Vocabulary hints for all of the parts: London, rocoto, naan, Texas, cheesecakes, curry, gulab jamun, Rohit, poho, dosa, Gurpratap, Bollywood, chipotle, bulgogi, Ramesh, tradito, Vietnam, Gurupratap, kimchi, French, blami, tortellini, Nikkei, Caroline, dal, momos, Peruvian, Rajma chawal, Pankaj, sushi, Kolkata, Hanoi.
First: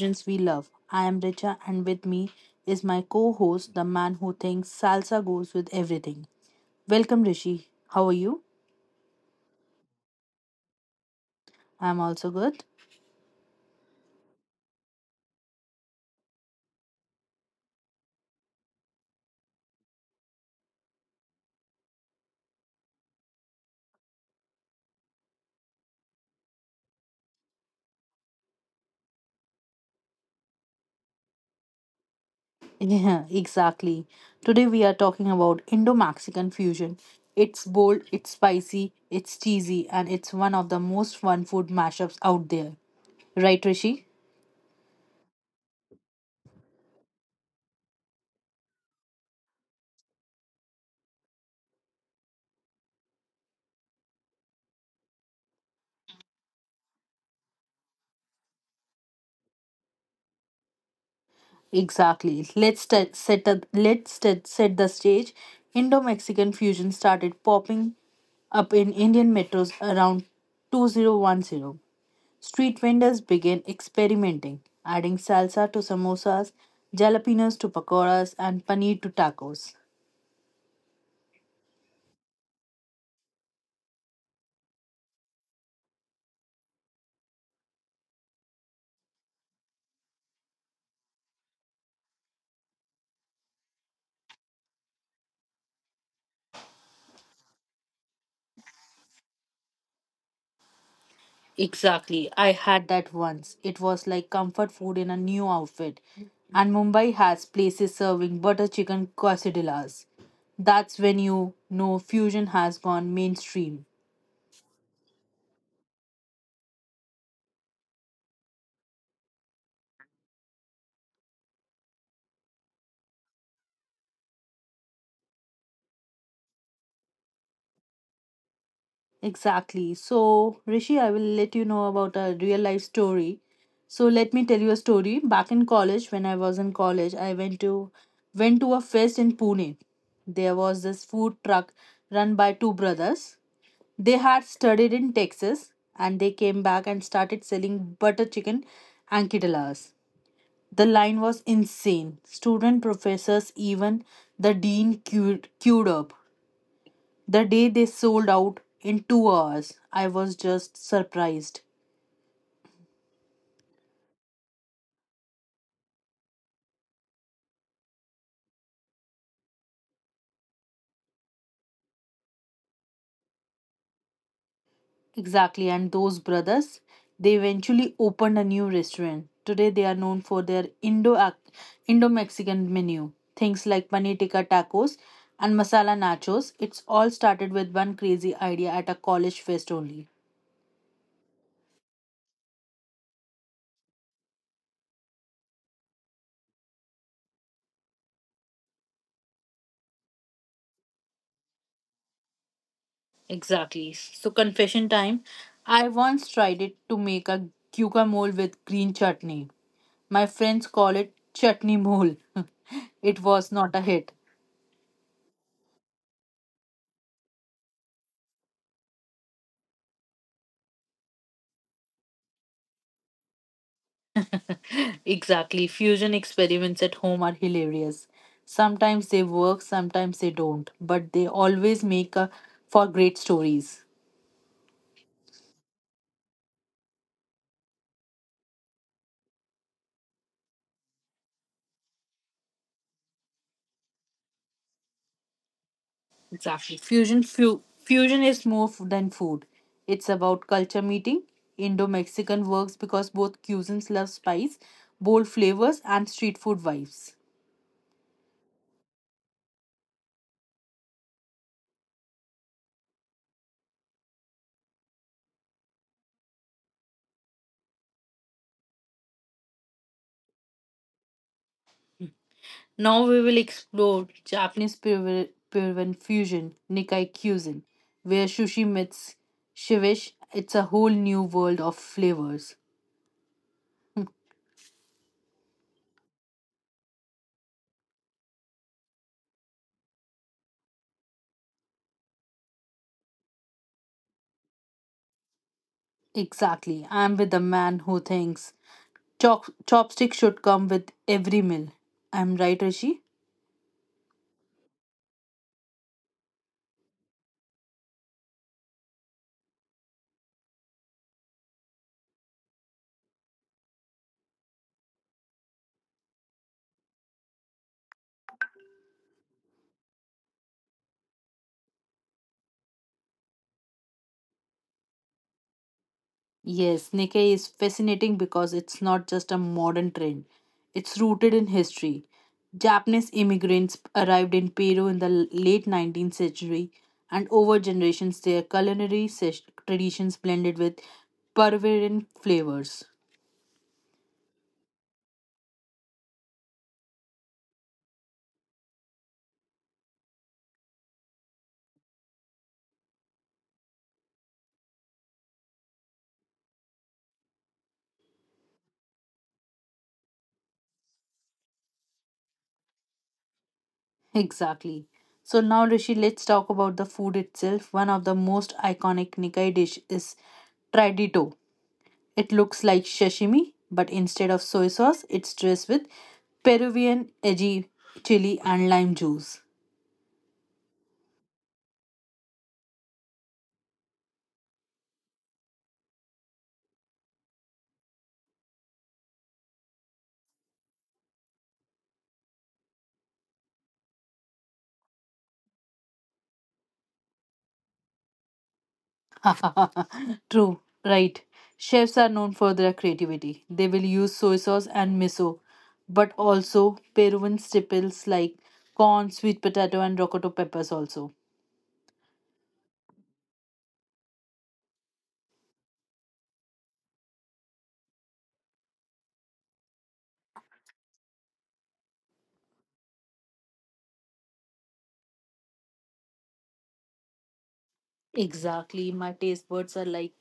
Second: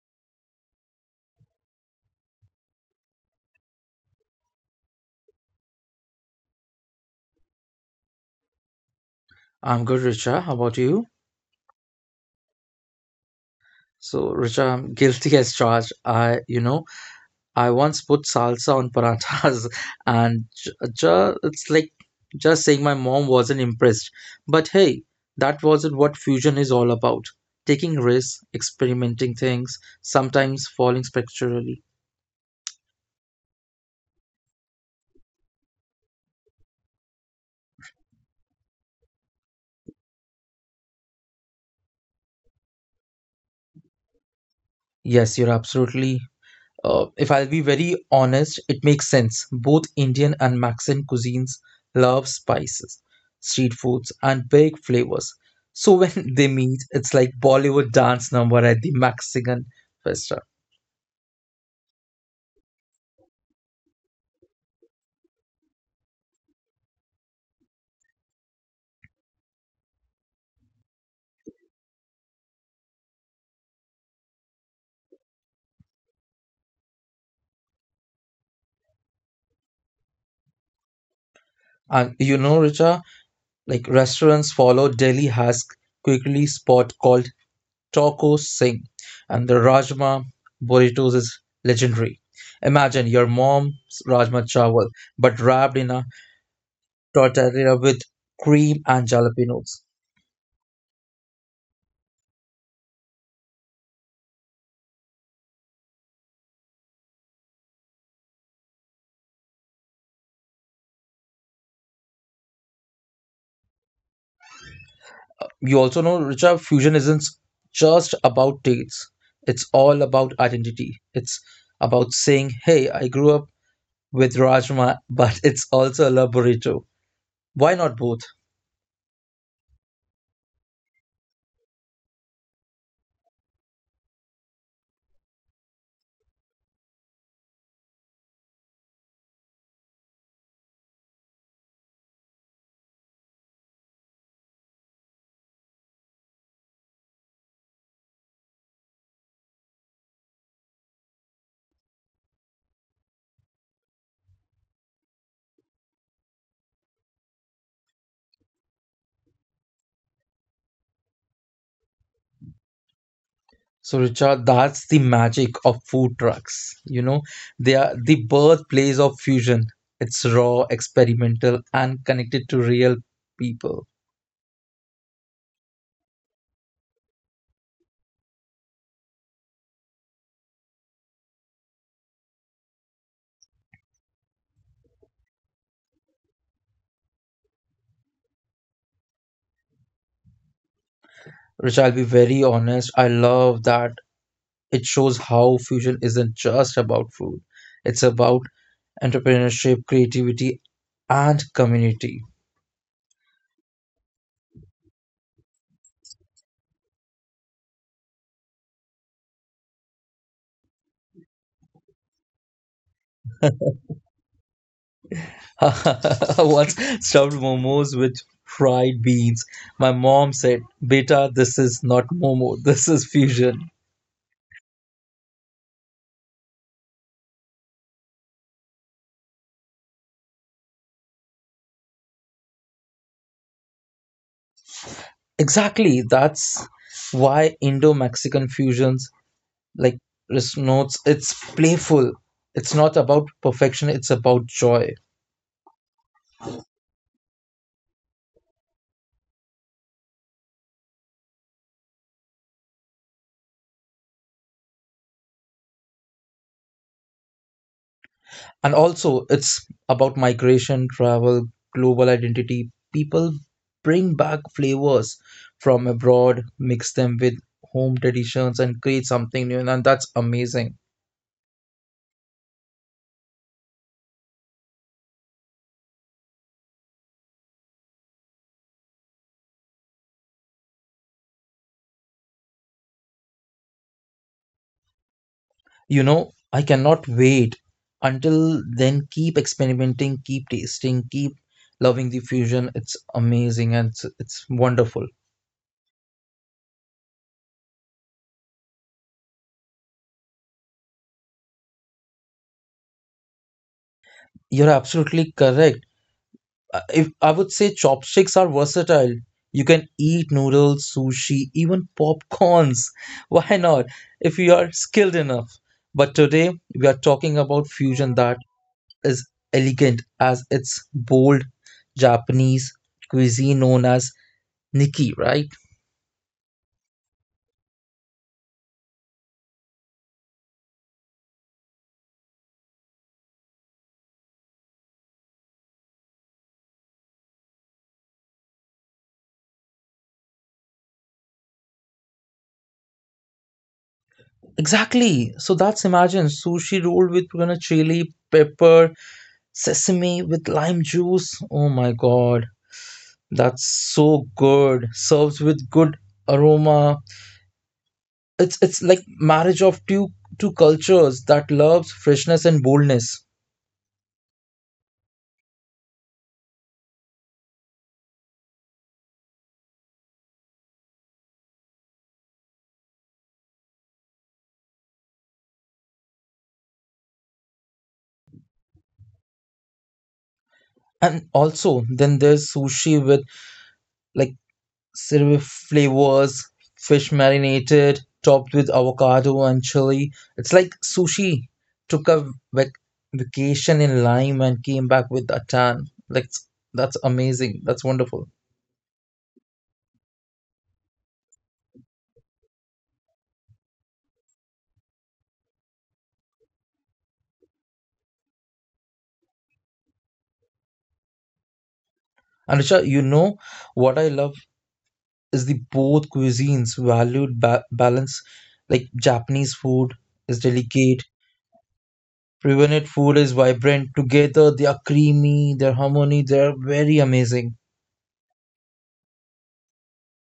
Fusions We Love. I am Richa and with me is my co host, the man who thinks salsa goes with everything. Welcome, Rishi. How are you? I'm good, Richa. How about you? I'm also good. So, Richa, I'm guilty as charged. I I once put salsa on parathas, and it's like just saying my mom wasn't impressed. But hey, that wasn't what fusion is all about. Taking risks, experimenting things, sometimes falling spectacularly. Yeah, exactly. Today we are talking about Indo Mexican fusion. It's bold, it's spicy, it's cheesy, and it's one of the most fun food mashups out there. Right, Rishi? Yes, you're absolutely. If I'll be very honest, it makes sense. Both Indian and Mexican cuisines love spices, street foods, and big flavors. So when they meet, it's like Bollywood dance number at the Mexican restaurant. Exactly. Let's set the stage. Indo-Mexican fusion started popping up in Indian metros around 2010. Street vendors began experimenting, adding salsa to samosas, jalapenos to pakoras, and paneer to tacos. And you know, Richa, like restaurants follow Delhi has quickly spot called Taco Singh, and the Rajma burritos is legendary. Imagine your mom's Rajma chawal, but wrapped in a tortellini with cream and jalapenos. Exactly. I had that once. It was like comfort food in a new outfit. And Mumbai has places serving butter chicken quesadillas. That's when you know fusion has gone mainstream. You also know, Richa, fusion isn't just about tastes. It's all about identity. It's about saying, hey, I grew up with Rajma, but it's also a love burrito. Why not both? Exactly. So, Rishi, I will let you know about a real life story. So, let me tell you a story. Back in college, when I was in college, I went to a fest in Pune. There was this food truck run by two brothers. They had studied in Texas and they came back and started selling butter chicken anquidalas. The line was insane. Student professors, even the dean queued up. The day they sold out in 2 hours, I was just surprised. So, Richard, that's the magic of food trucks. You know, they are the birthplace of fusion. It's raw, experimental, and connected to real people. Exactly, and those brothers, they eventually opened a new restaurant. Today they are known for their Indo Mexican menu. Things like paneer tikka tacos and masala nachos. It's all started with one crazy idea at a college fest only. Richard, I'll be very honest. I love that. It shows how fusion isn't just about food, it's about entrepreneurship, creativity, and community. Exactly. So confession time. I once tried it to make a guacamole with green chutney. My friends call it chutney mole. It was not a hit. I once stuffed momos with fried beans. My mom said, Beta, this is not momo, this is fusion. Exactly. Fusion experiments at home are hilarious. Sometimes they work, sometimes they don't, but they always make a, for great stories. Exactly, that's why Indo Mexican fusions like notes, it's playful. It's not about perfection, it's about joy. Exactly. Fusion is more than food. It's about culture meeting. Indo-Mexican works because both cuisines love spice, bold flavors and street food vibes. And also it's about migration, travel, global identity. People bring back flavors from abroad, mix them with home traditions, and create something new, and that's amazing. Now we will explore Japanese Puran fusion, Nikkei cuisine, where sushi meets shivish. It's a whole new world of flavors. You know, I cannot wait. Until then, keep experimenting, keep tasting, keep loving the fusion. It's amazing and it's wonderful. Exactly. I'm with the man who thinks chopsticks should come with every meal. I'm right, Rishi? You're absolutely correct. If I would say chopsticks are versatile. You can eat noodles, sushi, even popcorns. Why not? If you are skilled enough. But today we are talking about fusion that is elegant as its bold Japanese cuisine known as niki, right? Yes, Nikkei is fascinating because it's not just a modern trend. It's rooted in history. Japanese immigrants arrived in Peru in the late 19th century, and over generations, their culinary traditions blended with Peruvian flavors. Exactly. So that's imagine sushi rolled with, you know, chili, pepper, sesame with lime juice. Oh my god. That's so good. Serves with good aroma. It's like marriage of two cultures that loves freshness and boldness. Exactly. So now, Rishi, let's talk about the food itself. One of the most iconic Nikkei dish is tradito. It looks like sashimi, but instead of soy sauce, it's dressed with Peruvian edgy chili and lime juice. And also then there's sushi with like certain flavors, fish marinated, topped with avocado and chili. It's like sushi took a vacation in Lime and came back with a tan. Like that's amazing. That's wonderful. True, right. Chefs are known for their creativity. They will use soy sauce and miso, but also Peruvian staples like corn, sweet potato, and rocoto peppers also. And Richa, you know what I love is the both cuisines valued balance, like Japanese food is delicate, Peruvian food is vibrant. Together they are creamy, their harmony, they are very amazing. Exactly. My taste buds are like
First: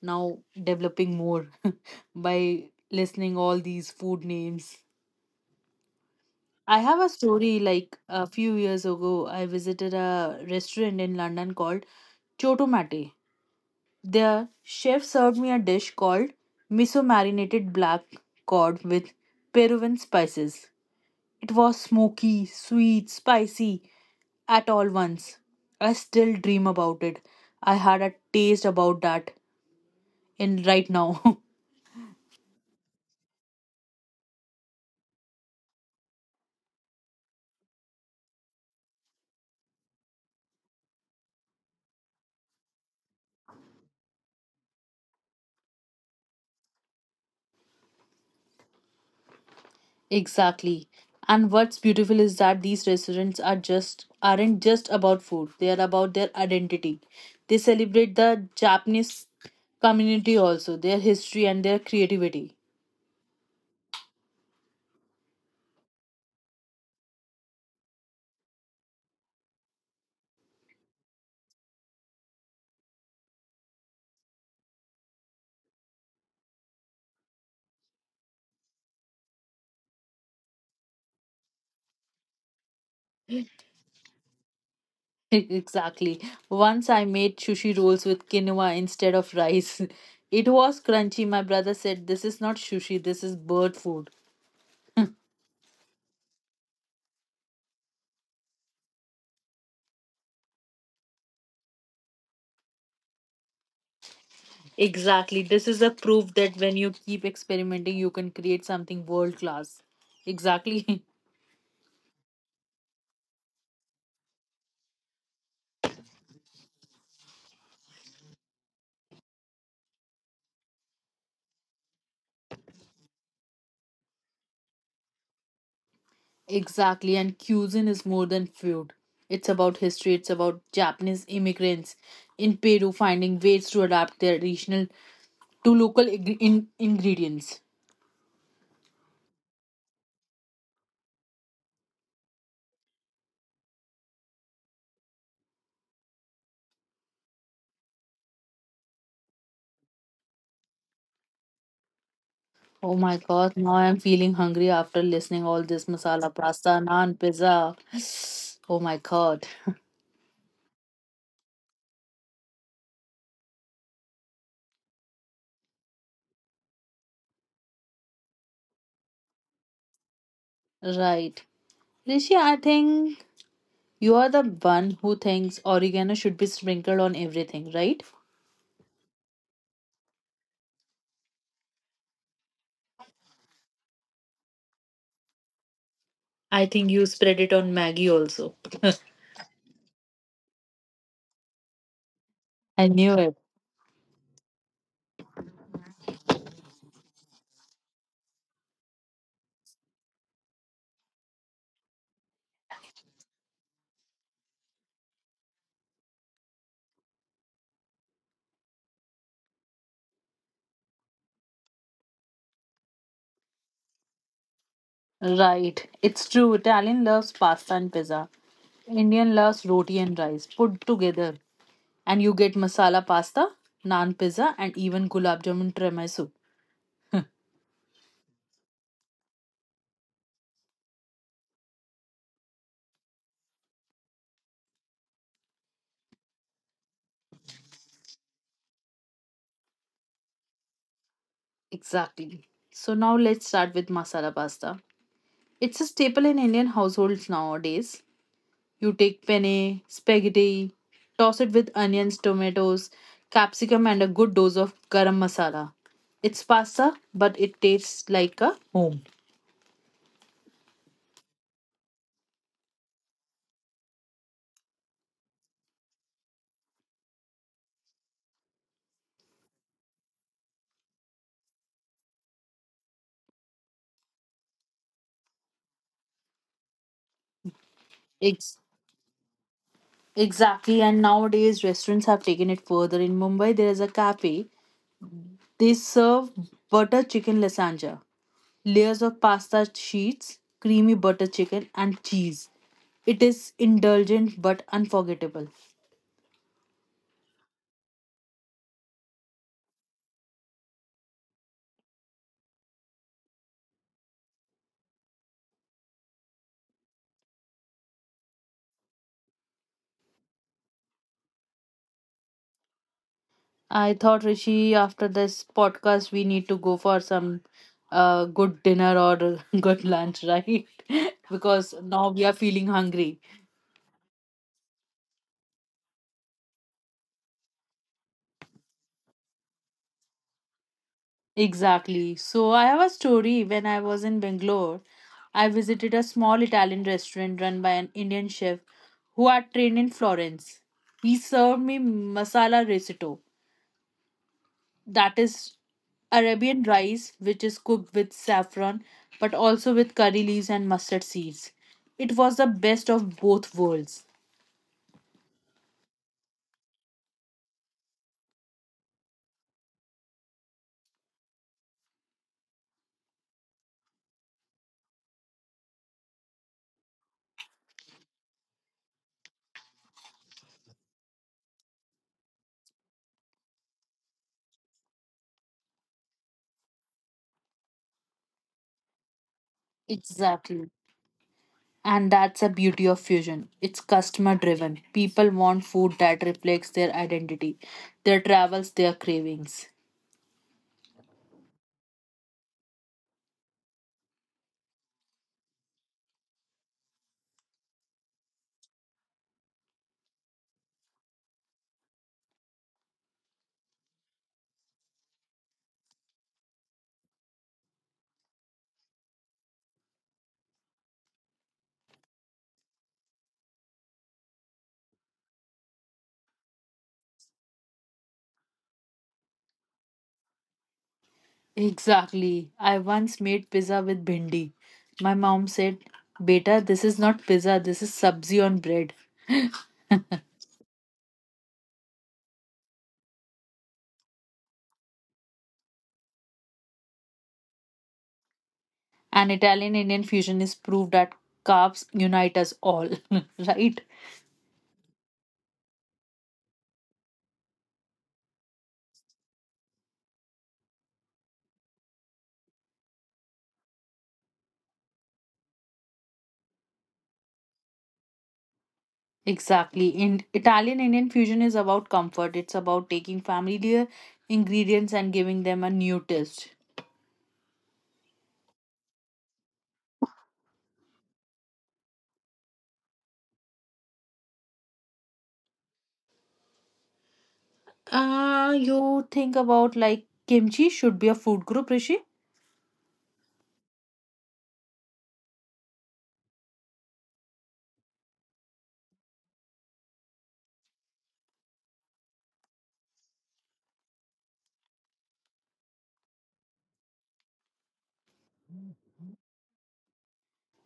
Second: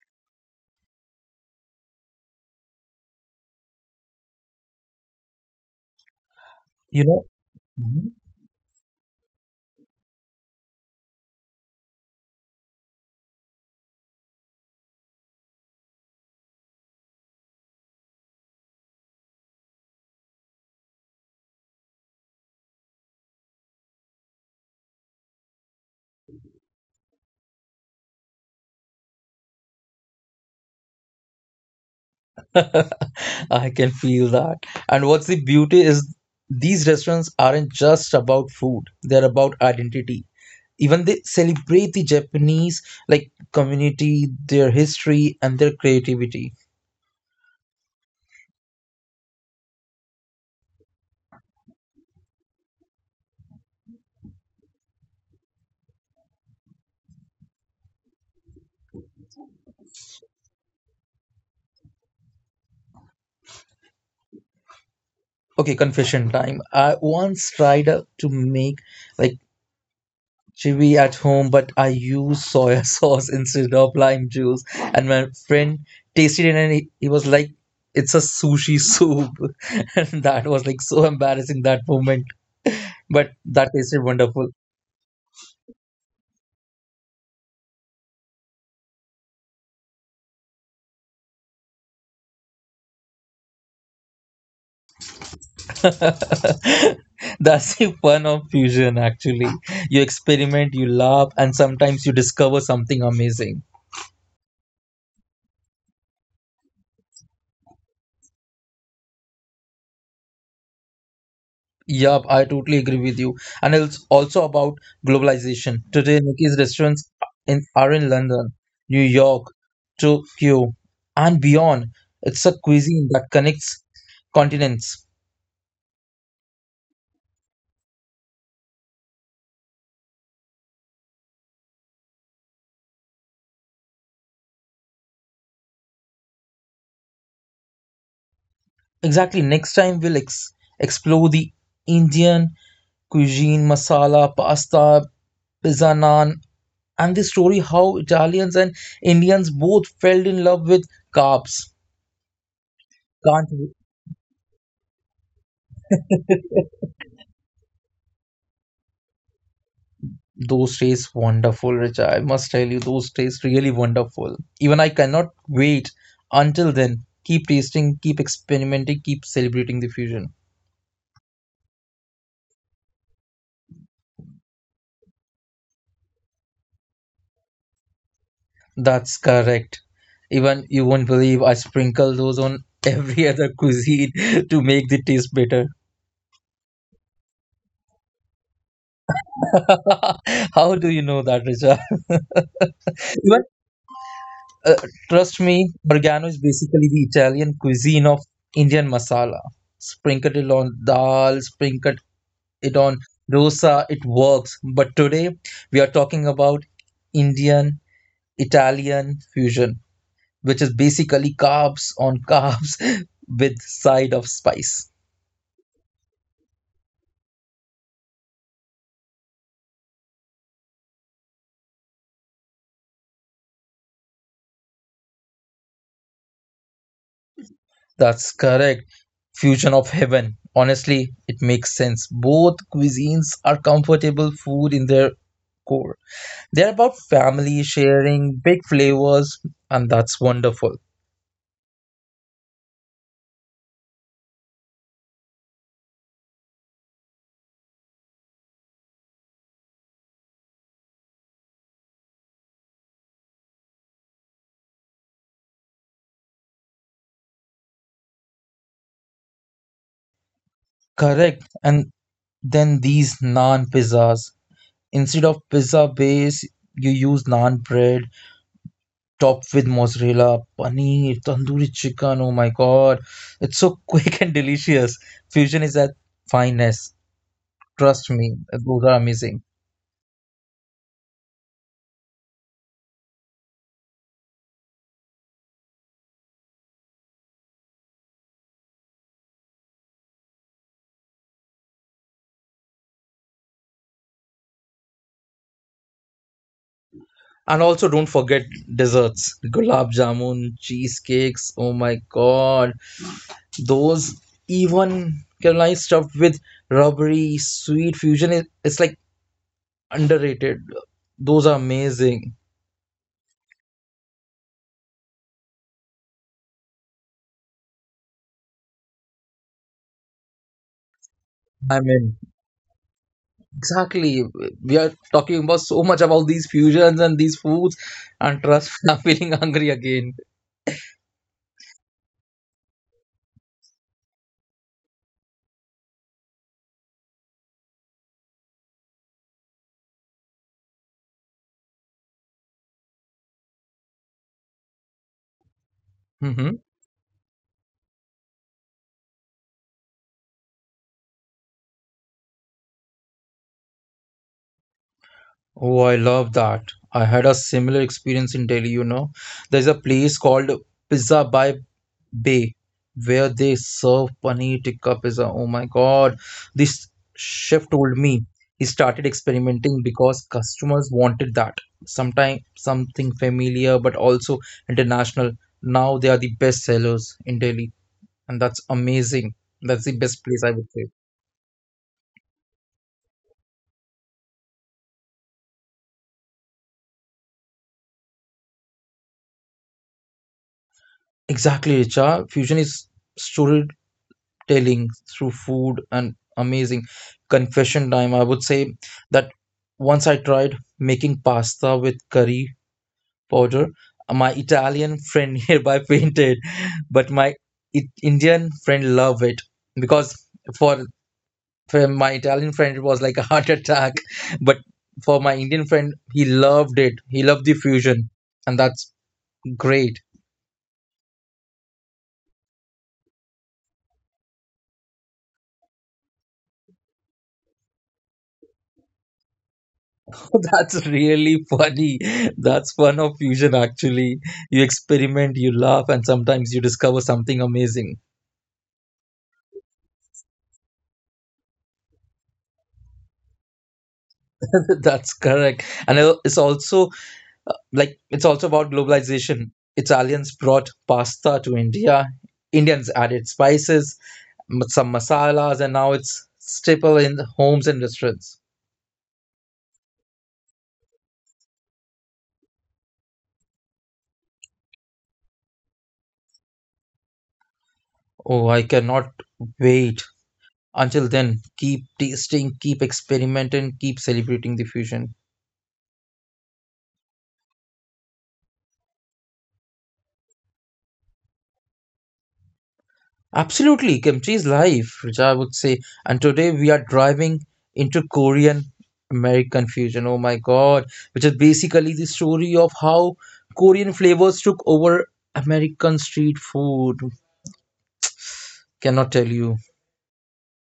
now developing more by listening all these food names. I have You a know, story like a few years ago, I visited a restaurant in London called Chotomate. The chef served me a dish called miso marinated black cod with Peruvian spices. It was smoky, sweet, spicy at all once. I still dream about it. I had a taste about that in right now. mhm. I can feel that. And what's the beauty is these restaurants aren't just about food; they're about identity. Even they celebrate the Japanese like community, their history, and their creativity. Exactly. And what's beautiful is that these restaurants aren't just about food. They are about their identity. They celebrate the Japanese community also, their history and their creativity. Okay, confession time. I once tried to make like chili at home, but I used soy sauce instead of lime juice. And my friend tasted it and he was like, it's a sushi soup. And that was like so embarrassing that moment. But that tasted wonderful. Exactly. Once I made sushi rolls with quinoa instead of rice. It was crunchy. My brother said, "This is not sushi, this is bird food." That's the fun of fusion, actually. You experiment, you laugh, and sometimes you discover something amazing. Exactly. This is a proof that when you keep experimenting, you can create something world class. Exactly. Yup, I totally agree with you. And it's also about globalization. Today, Nikki's restaurants in, are in London, New York, Tokyo, and beyond. It's a cuisine that connects continents. Exactly, and cuisine is more than food. It's about history, it's about Japanese immigrants in Peru finding ways to adapt their regional to local ingredients. Exactly. Next time, we'll ex explore the Indian cuisine, masala, pasta, pizza naan, and the story how Italians and Indians both fell in love with carbs. Oh my Can't. god, now I'm feeling hungry after listening all this masala pasta, naan, pizza. Oh my god. Those days wonderful, Richa. I must tell you, those days really wonderful. Even I cannot wait until then. Keep tasting, keep experimenting, keep celebrating the fusion. Right. Rishi, I think you are the one who thinks oregano should be sprinkled on everything, right? That's correct. Even you won't believe I sprinkle those on every other cuisine to make the taste better. I think you spread it on Maggie also. How do you know that, Richa? I knew it. Even trust me, Borgano is basically the Italian cuisine of Indian masala. Sprinkled it on dal, sprinkled it on dosa, it works. But today we are talking about Indian Italian fusion, which is basically carbs on carbs with side of spice. Right, it's true. Italian loves pasta and pizza. Indian loves roti and rice put together. And you get masala pasta, naan pizza, and even gulab jamun tiramisu. That's correct. Fusion of heaven. Honestly, it makes sense. Both cuisines are comfortable food in their core. They're about family sharing, big flavors, and that's wonderful. Exactly. So now let's start with masala pasta. It's a staple in Indian households nowadays. You take penne, spaghetti, toss it with onions, tomatoes, capsicum, and a good dose of garam masala. It's pasta, but it tastes like a home. Correct. And then these naan pizzas. Instead of pizza base, you use naan bread topped with mozzarella, paneer, tandoori chicken. Oh my god, it's so quick and delicious. Fusion is at finest. Trust me, Ex- those are amazing. Exactly, and nowadays restaurants have taken it further. In Mumbai, there is a cafe. They serve butter chicken lasagna, layers of pasta sheets, creamy butter chicken, and cheese. It is indulgent but unforgettable. And also, don't forget desserts, gulab jamun, cheesecakes. Oh my god, those even Caroline stuffed with rubbery sweet fusion is it's like underrated. Those are amazing. I thought Rishi, after this podcast, we need to go for some good dinner or good lunch, right? Because I'm now in. we are feeling hungry. Exactly. We are talking about so much about these fusions and these foods, and trust me, I'm feeling hungry again. Exactly. So I have a story when I was in Bangalore. I visited a small Italian restaurant run by an Indian chef who had trained in Florence. He served me masala risotto, that is Hmm. Arabian rice, which is cooked with saffron but also with curry leaves and mustard seeds. It was the best of both worlds. Oh, I love that. I had a similar experience in Delhi, you know. There's a place called Pizza by Bay where they serve paneer tikka pizza. Oh my God. This chef told me he started experimenting because customers wanted that. Sometimes something familiar, but also international. Now they are the best sellers in Delhi. And that's amazing. That's the best place, I would Exactly. say. And that's the beauty of fusion. It's customer driven. People want food that reflects their identity, their travels, their cravings. Exactly, Richa. Fusion is storytelling through food, and amazing. Confession time, I would say that once I tried making pasta with curry powder. My Italian friend nearby fainted, but my Indian friend loved it. Because for for my Italian friend it was like a heart attack, but for my Indian friend he loved it. He loved the fusion, and that's great. Exactly. I once made pizza with bhindi. My mom said, "Beta, this is not pizza, this is sabzi on bread." That's really funny. That's fun of fusion, actually. You experiment, you laugh, and sometimes you discover something amazing. An Italian Indian fusion is proof that carbs unite us all, right? That's correct. And it's also like it's also about globalization. Italians brought pasta to India. Indians added spices, some masalas, and now it's staple in the homes and restaurants. Exactly. In Italian Indian fusion is about comfort. It's about taking familiar ingredients and giving them a new twist. Oh, I cannot wait. Until then, keep tasting, keep experimenting, keep celebrating the fusion. You think about like kimchi should be a food group, Rishi? Absolutely, kimchi is life, which I would say. And today we are driving into Korean American fusion. Oh my God, which is basically the story of how Korean flavors took over American street food. Cannot tell you.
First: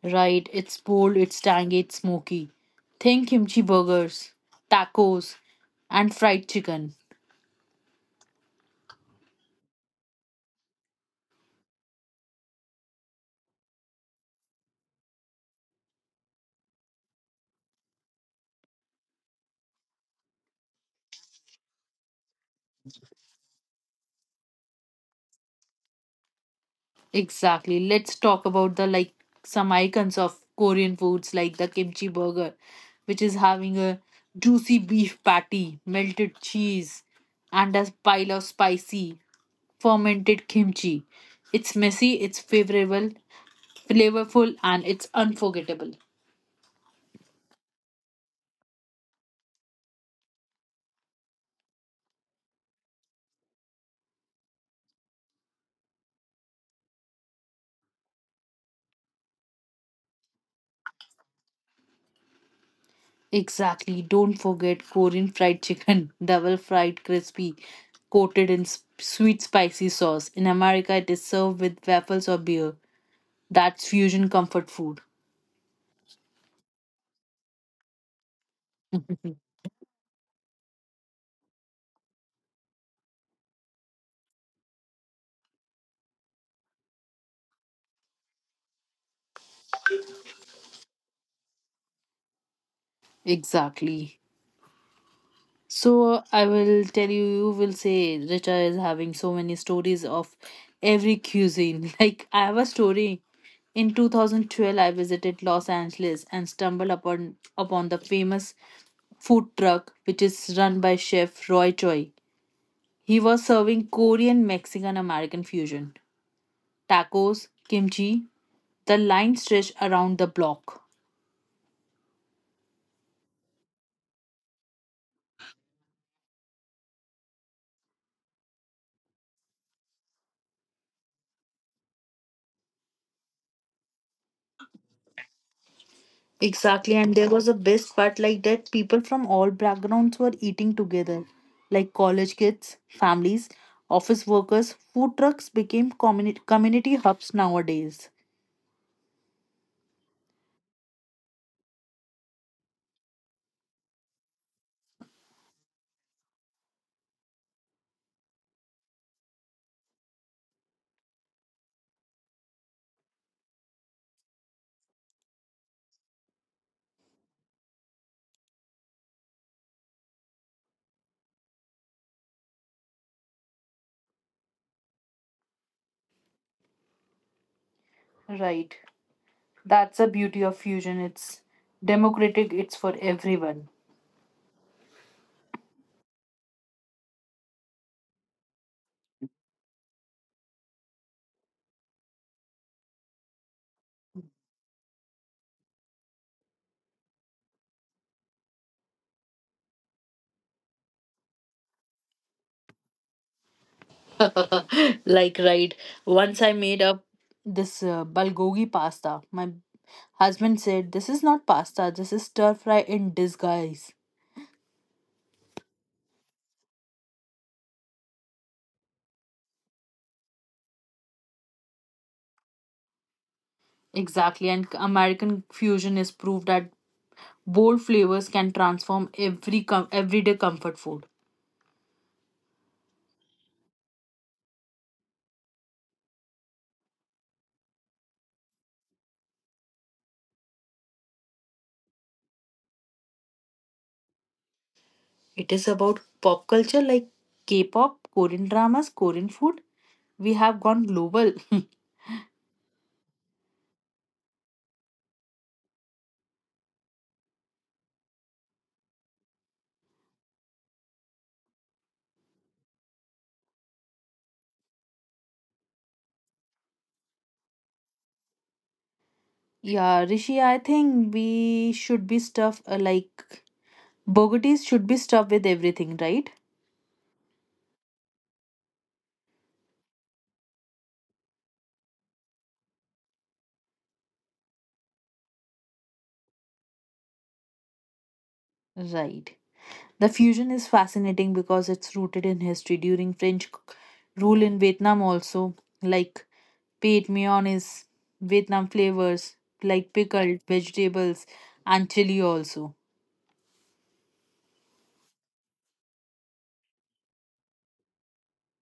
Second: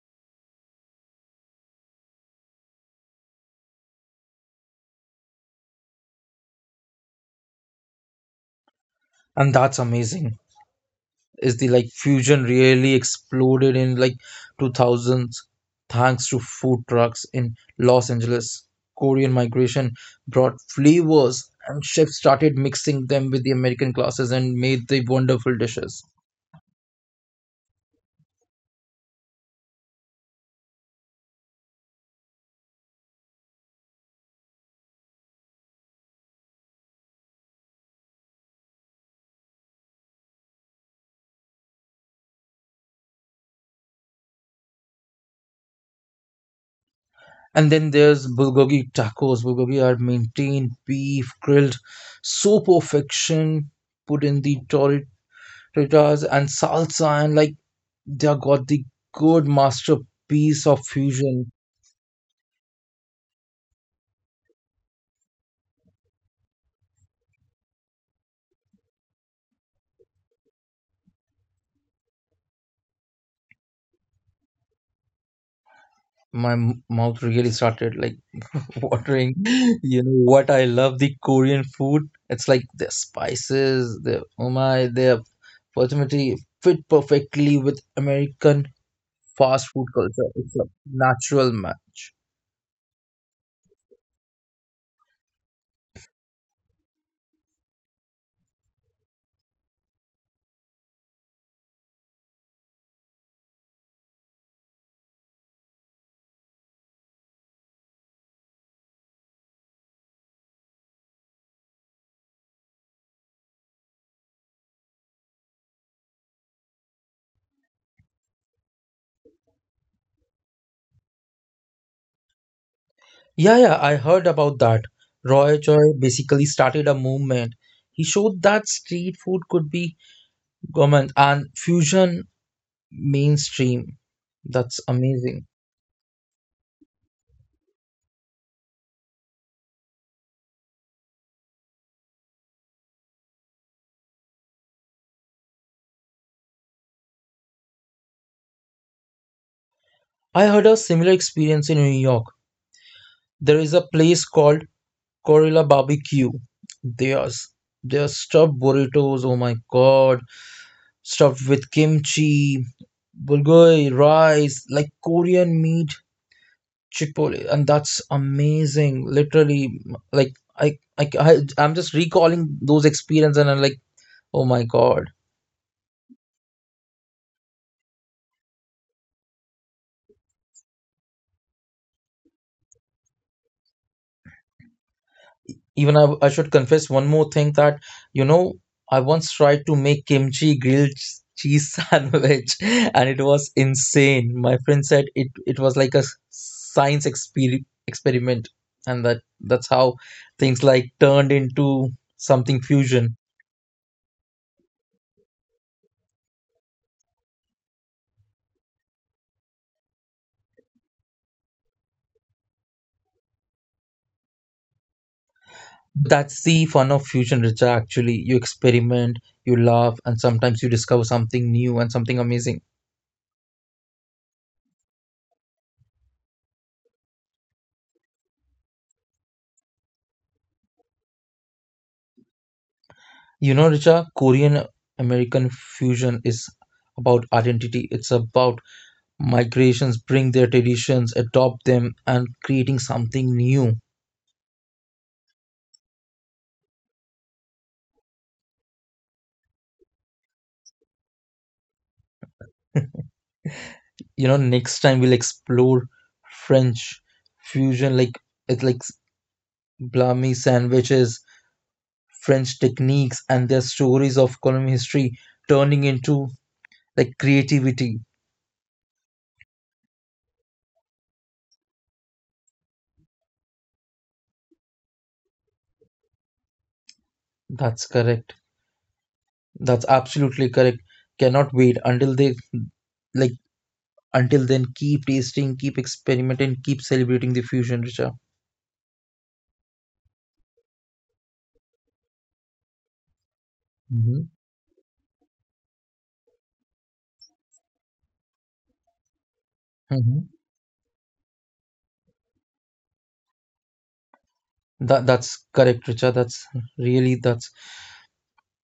Right, it's bold, it's tangy, it's smoky. Think kimchi burgers, tacos, and fried chicken. And that's amazing. Is the like fusion really exploded in like 2000s thanks to food trucks in Los Angeles. Korean migration brought flavors and chefs started mixing them with the American classes and made the wonderful dishes. Exactly. Let's talk about the like some icons of Korean foods like the kimchi burger, which is having a juicy beef patty, melted cheese, and a pile of spicy fermented kimchi. It's messy, it's favorable, flavorful, and it's unforgettable. And then there's bulgogi tacos. Bulgogi are maintained beef grilled so perfection, put in the tortillas and salsa, and like they are got the good masterpiece of fusion. Exactly. Don't forget Korean fried chicken, double fried crispy, coated in sweet spicy sauce. In America, it is served with waffles or beer. That's fusion comfort food. My mouth really started like watering. You know what I love the Korean food, it's like the spices, the oh my, their fertility fit perfectly with American fast food culture. It's a natural match. Exactly. So I will tell you, you will say Richa is having so many stories of every cuisine. Like I have a story. In 2012, I visited Los Angeles and stumbled upon the famous food truck which is run by chef Roy Choi. He was serving Korean Mexican American fusion, tacos, kimchi. The line stretched around the block. Yeah, I heard about that. Roy Choi basically started a movement. He showed that street food could be government and fusion mainstream. That's amazing. Exactly, and there was a best part like that people from all backgrounds were eating together, like college kids, families, office workers. Food trucks became community hubs nowadays. I had a similar experience in New York. There is a place called Corilla Barbecue. they are s- they are stuffed burritos. Oh my god, stuffed with kimchi, bulgogi, rice, like Korean meat, chipotle, and that's amazing. Literally, like I I I'm just recalling those experiences and I'm like, oh my god. Right. That's the beauty of fusion. It's democratic, it's for everyone. Even I should confess one more thing that, you know, I once tried to make kimchi grilled cheese sandwich and it was insane. My friend said it, it was like a science experiment, and that's how things like turned into something fusion. Like right, once I made up this bulgogi pasta. My husband said, "This is not pasta, this is stir fry in disguise." That's the fun of fusion, Richa, actually. You experiment, you laugh, and sometimes you discover something new and something amazing. Exactly, and American fusion is proof that bold flavors can transform everyday comfort food. You know, Richa, Korean American fusion is about identity. It's about migrations bring their traditions, adopt them, and creating something new. It is about pop culture, like k-pop, Korean dramas, Korean food. We have gone global. You know, next time we'll explore French fusion, like it's like blami sandwiches, French techniques, and their stories of colonial history turning into like creativity. Yeah, Rishi, I think we should be stuff like bogotis should be stuffed with everything, right? That's correct. That's absolutely correct. Cannot wait until they like until then keep tasting, keep experimenting, keep celebrating the fusion, Richa. Right. The fusion is fascinating because it's rooted in history during French Hmm. rule in Vietnam also, like paid mayonnaise, Vietnam flavors like pickled vegetables and chili also. That's correct, Richa. That's really that's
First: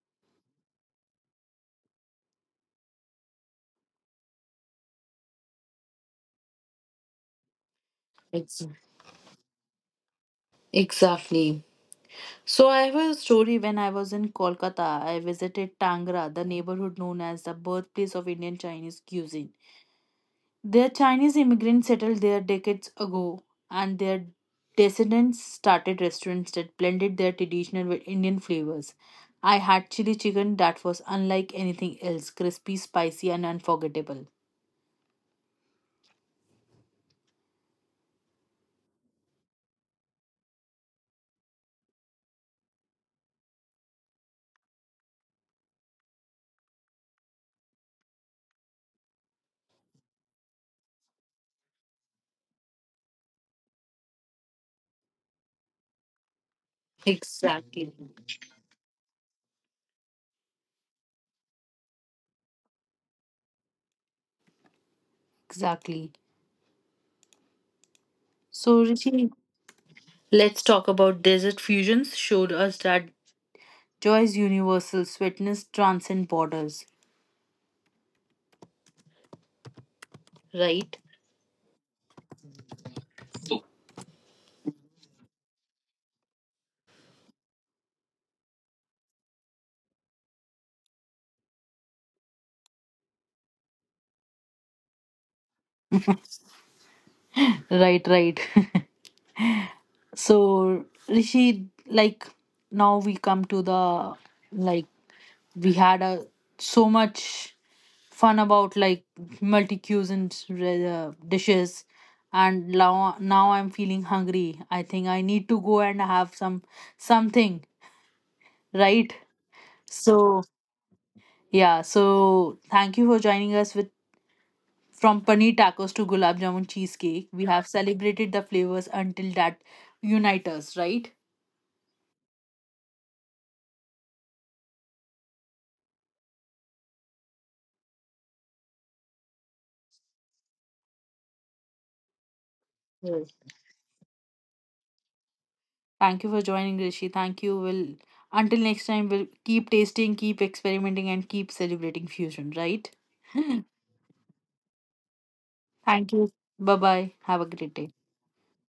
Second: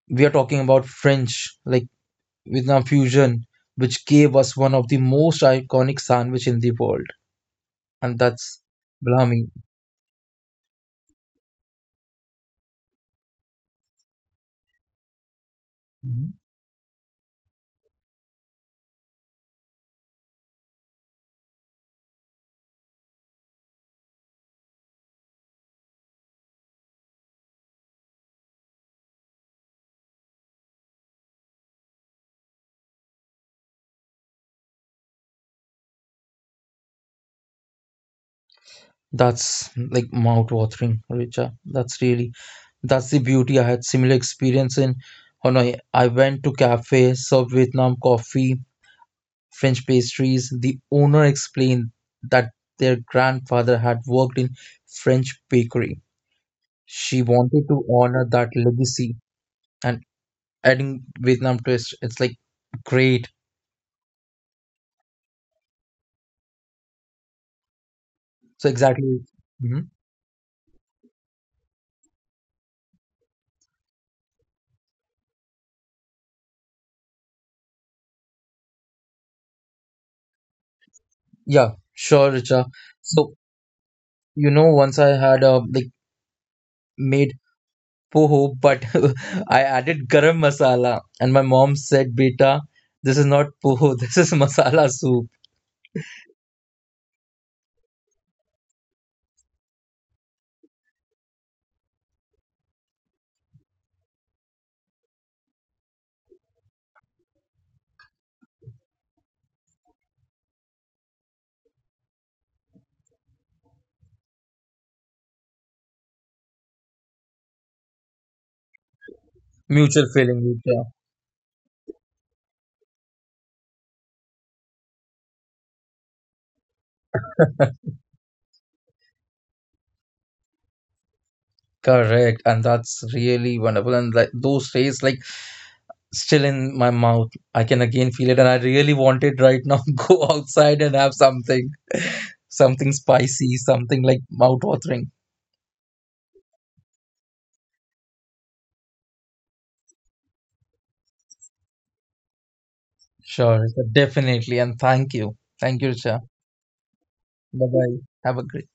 we are talking about French, like Vietnam fusion, which gave us one of the most iconic sandwich in the world, and that's Ex- Blami. Exactly. So I have a story when I was in Kolkata, I visited Tangra, the neighborhood known as the birthplace of Indian Chinese cuisine. Their Chinese immigrants settled there decades ago, and their descendants started restaurants that blended their traditional with Indian flavors. I had chili chicken that was unlike anything else, crispy, spicy, and unforgettable. That's like mouth-watering, Richa. That's really that's the beauty. I had similar experience in Hanoi. I went to cafe, served Vietnam coffee, French pastries. The owner explained that their grandfather had worked in French bakery. She wanted to Exactly. honor that legacy and adding Vietnam twist. It's like great. Exactly. So So, exactly. Rishi, Mhm. let's talk about desert fusions. Showed us that joy is universal, sweetness transcends borders. Right? Yeah, sure, Richa. So you know, once I had like made poho, but I added garam masala, and my mom said, "Beta, this is not poho. This is masala soup." Right, right. So Rishi, like now we come to the like we had a so much fun about like multi cuisine dishes, and now I'm feeling hungry. I think I need to go and have some something, right? Mutual feeling, So Richa. yeah, so thank you for joining us with from paneer tacos to gulab jamun cheesecake. We have celebrated the flavors until that unite us, right? Correct, and that's really wonderful. And like those days, like still in my mouth. I can again feel it, and I really want it right now. Go outside and have something, something Yes. spicy, something like mouth watering. Thank you for joining, Rishi. Thank you. Will until next time, we'll keep tasting, keep experimenting, and keep celebrating fusion, right? Sure, definitely, and thank you, Thank Richa. you. Bye bye. Have a Bye great day. bye. Have a great.